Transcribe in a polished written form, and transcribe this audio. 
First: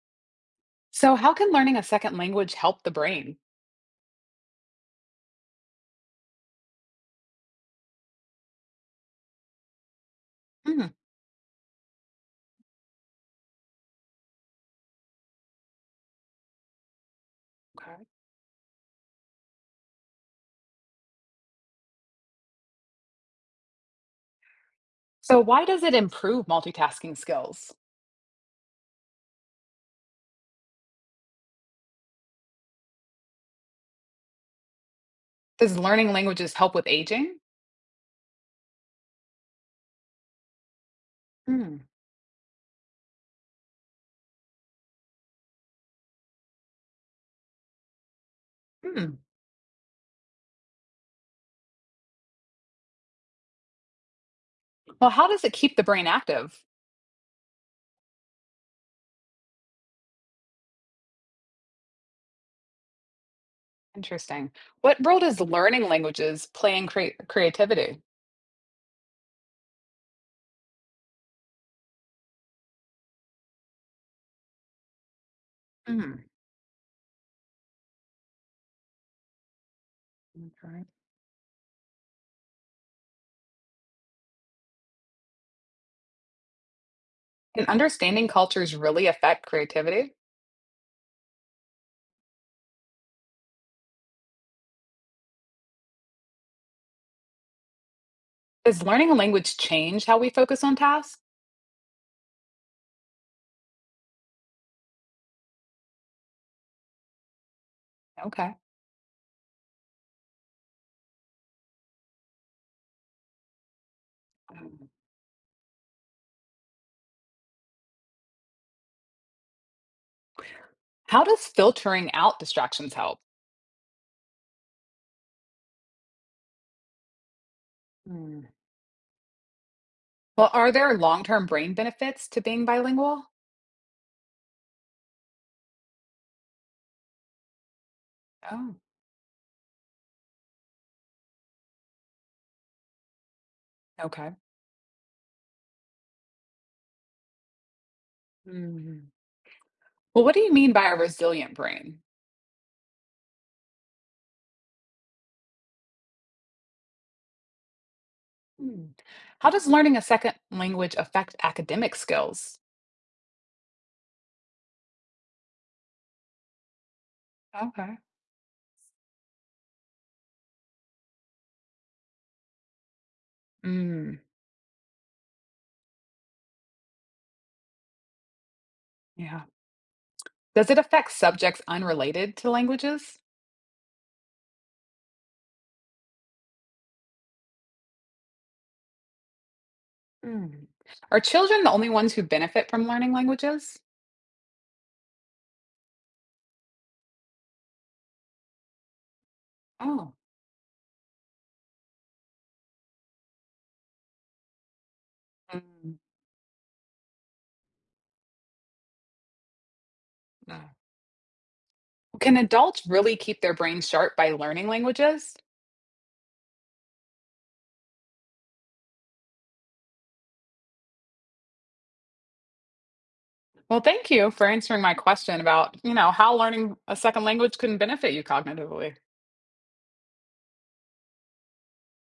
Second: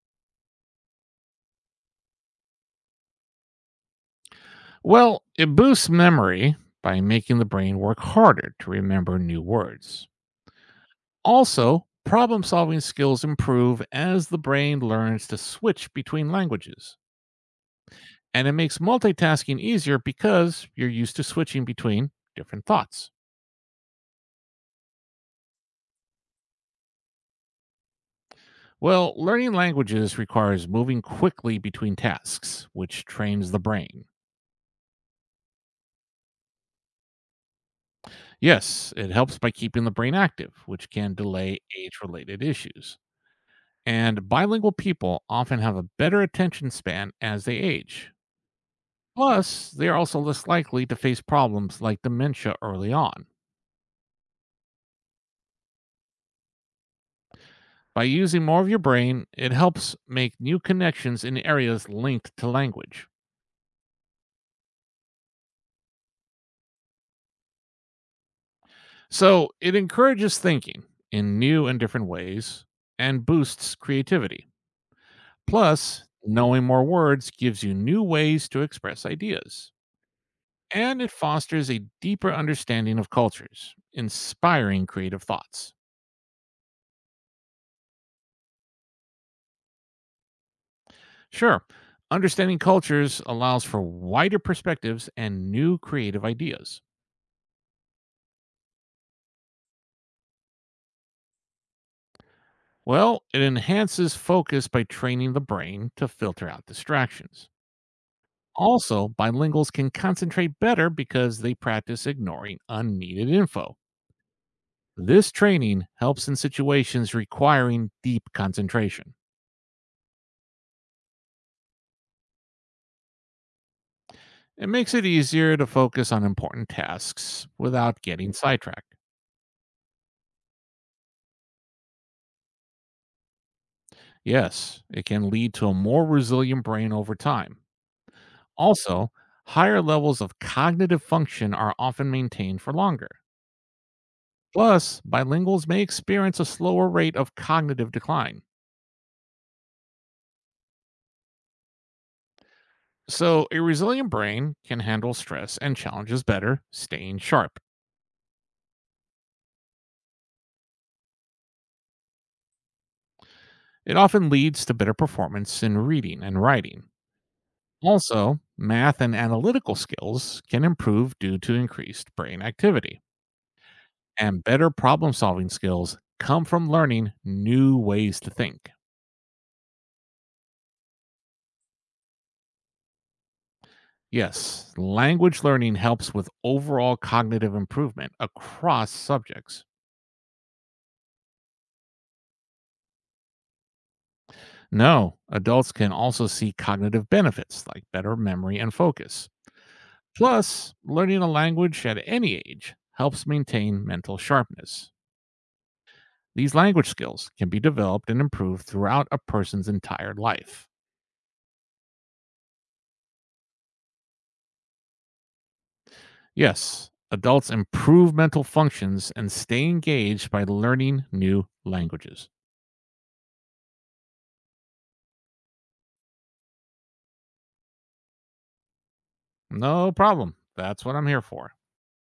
So, how can learning a second language help the brain? Well, it boosts memory by making the brain work harder to remember new words. Mm, Also, problem solving skills improve as the brain learns to switch between languages. okay. And it makes multitasking easier because you're used to switching between different thoughts. So, why does it improve multitasking skills? Well, learning languages requires moving quickly between tasks, which trains the brain. Does learning languages help with aging? Yes, it helps by keeping the brain active, which can delay Mm, age related issues. And bilingual people often have a better attention span as they age. mm. Plus, they are also less likely to face problems like dementia early on. Well, how does it keep the brain active? By using more of your brain, it helps make new connections in areas linked to language. Interesting. What role does learning languages play in creativity? So, it encourages thinking in new and different ways and boosts creativity. Plus, Mm, knowing more words gives you new ways to express ideas. okay. And it fosters a deeper understanding of cultures, inspiring creative thoughts. Can understanding cultures really affect creativity? Sure. Understanding cultures allows for wider perspectives and new creative ideas. Does learning a language change how we focus on tasks? Well, it enhances focus by training the brain to filter out distractions. Okay. Also, bilinguals can concentrate better because they practice ignoring unneeded info. Mm. This training helps in situations requiring deep concentration. How does filtering out distractions help? It makes it easier to focus on important tasks without getting sidetracked. Well, are there long-term brain benefits to being bilingual? Yes, it can lead to a more resilient brain over time. Oh, Also, higher levels of cognitive function are often maintained for longer. okay. Plus, bilinguals may experience a slower rate of cognitive decline. Mm. Well, what do you mean by a resilient brain? So, a resilient brain can handle stress and challenges better, staying sharp. Hmm. How does learning a second language affect academic skills? It often leads to better performance in reading and writing. Okay. Also, math and analytical skills can improve due to increased brain activity. Mm, And better problem solving skills come from learning new ways to think. yeah. Does it affect subjects unrelated to languages? Yes, language learning helps with overall cognitive improvement across subjects. Mm. Are children the only ones who benefit from learning languages? No, adults can also see cognitive benefits like better memory and focus. Oh. Plus, learning a language at any age helps maintain mental sharpness. Mm, These language skills can be developed and improved throughout a person's entire life. no. Can adults really keep their brains sharp by learning languages? Yes, adults improve mental functions and stay engaged by learning new languages. Well, thank you for answering my question about, how learning a second language can benefit you cognitively. No problem. That's what I'm here for.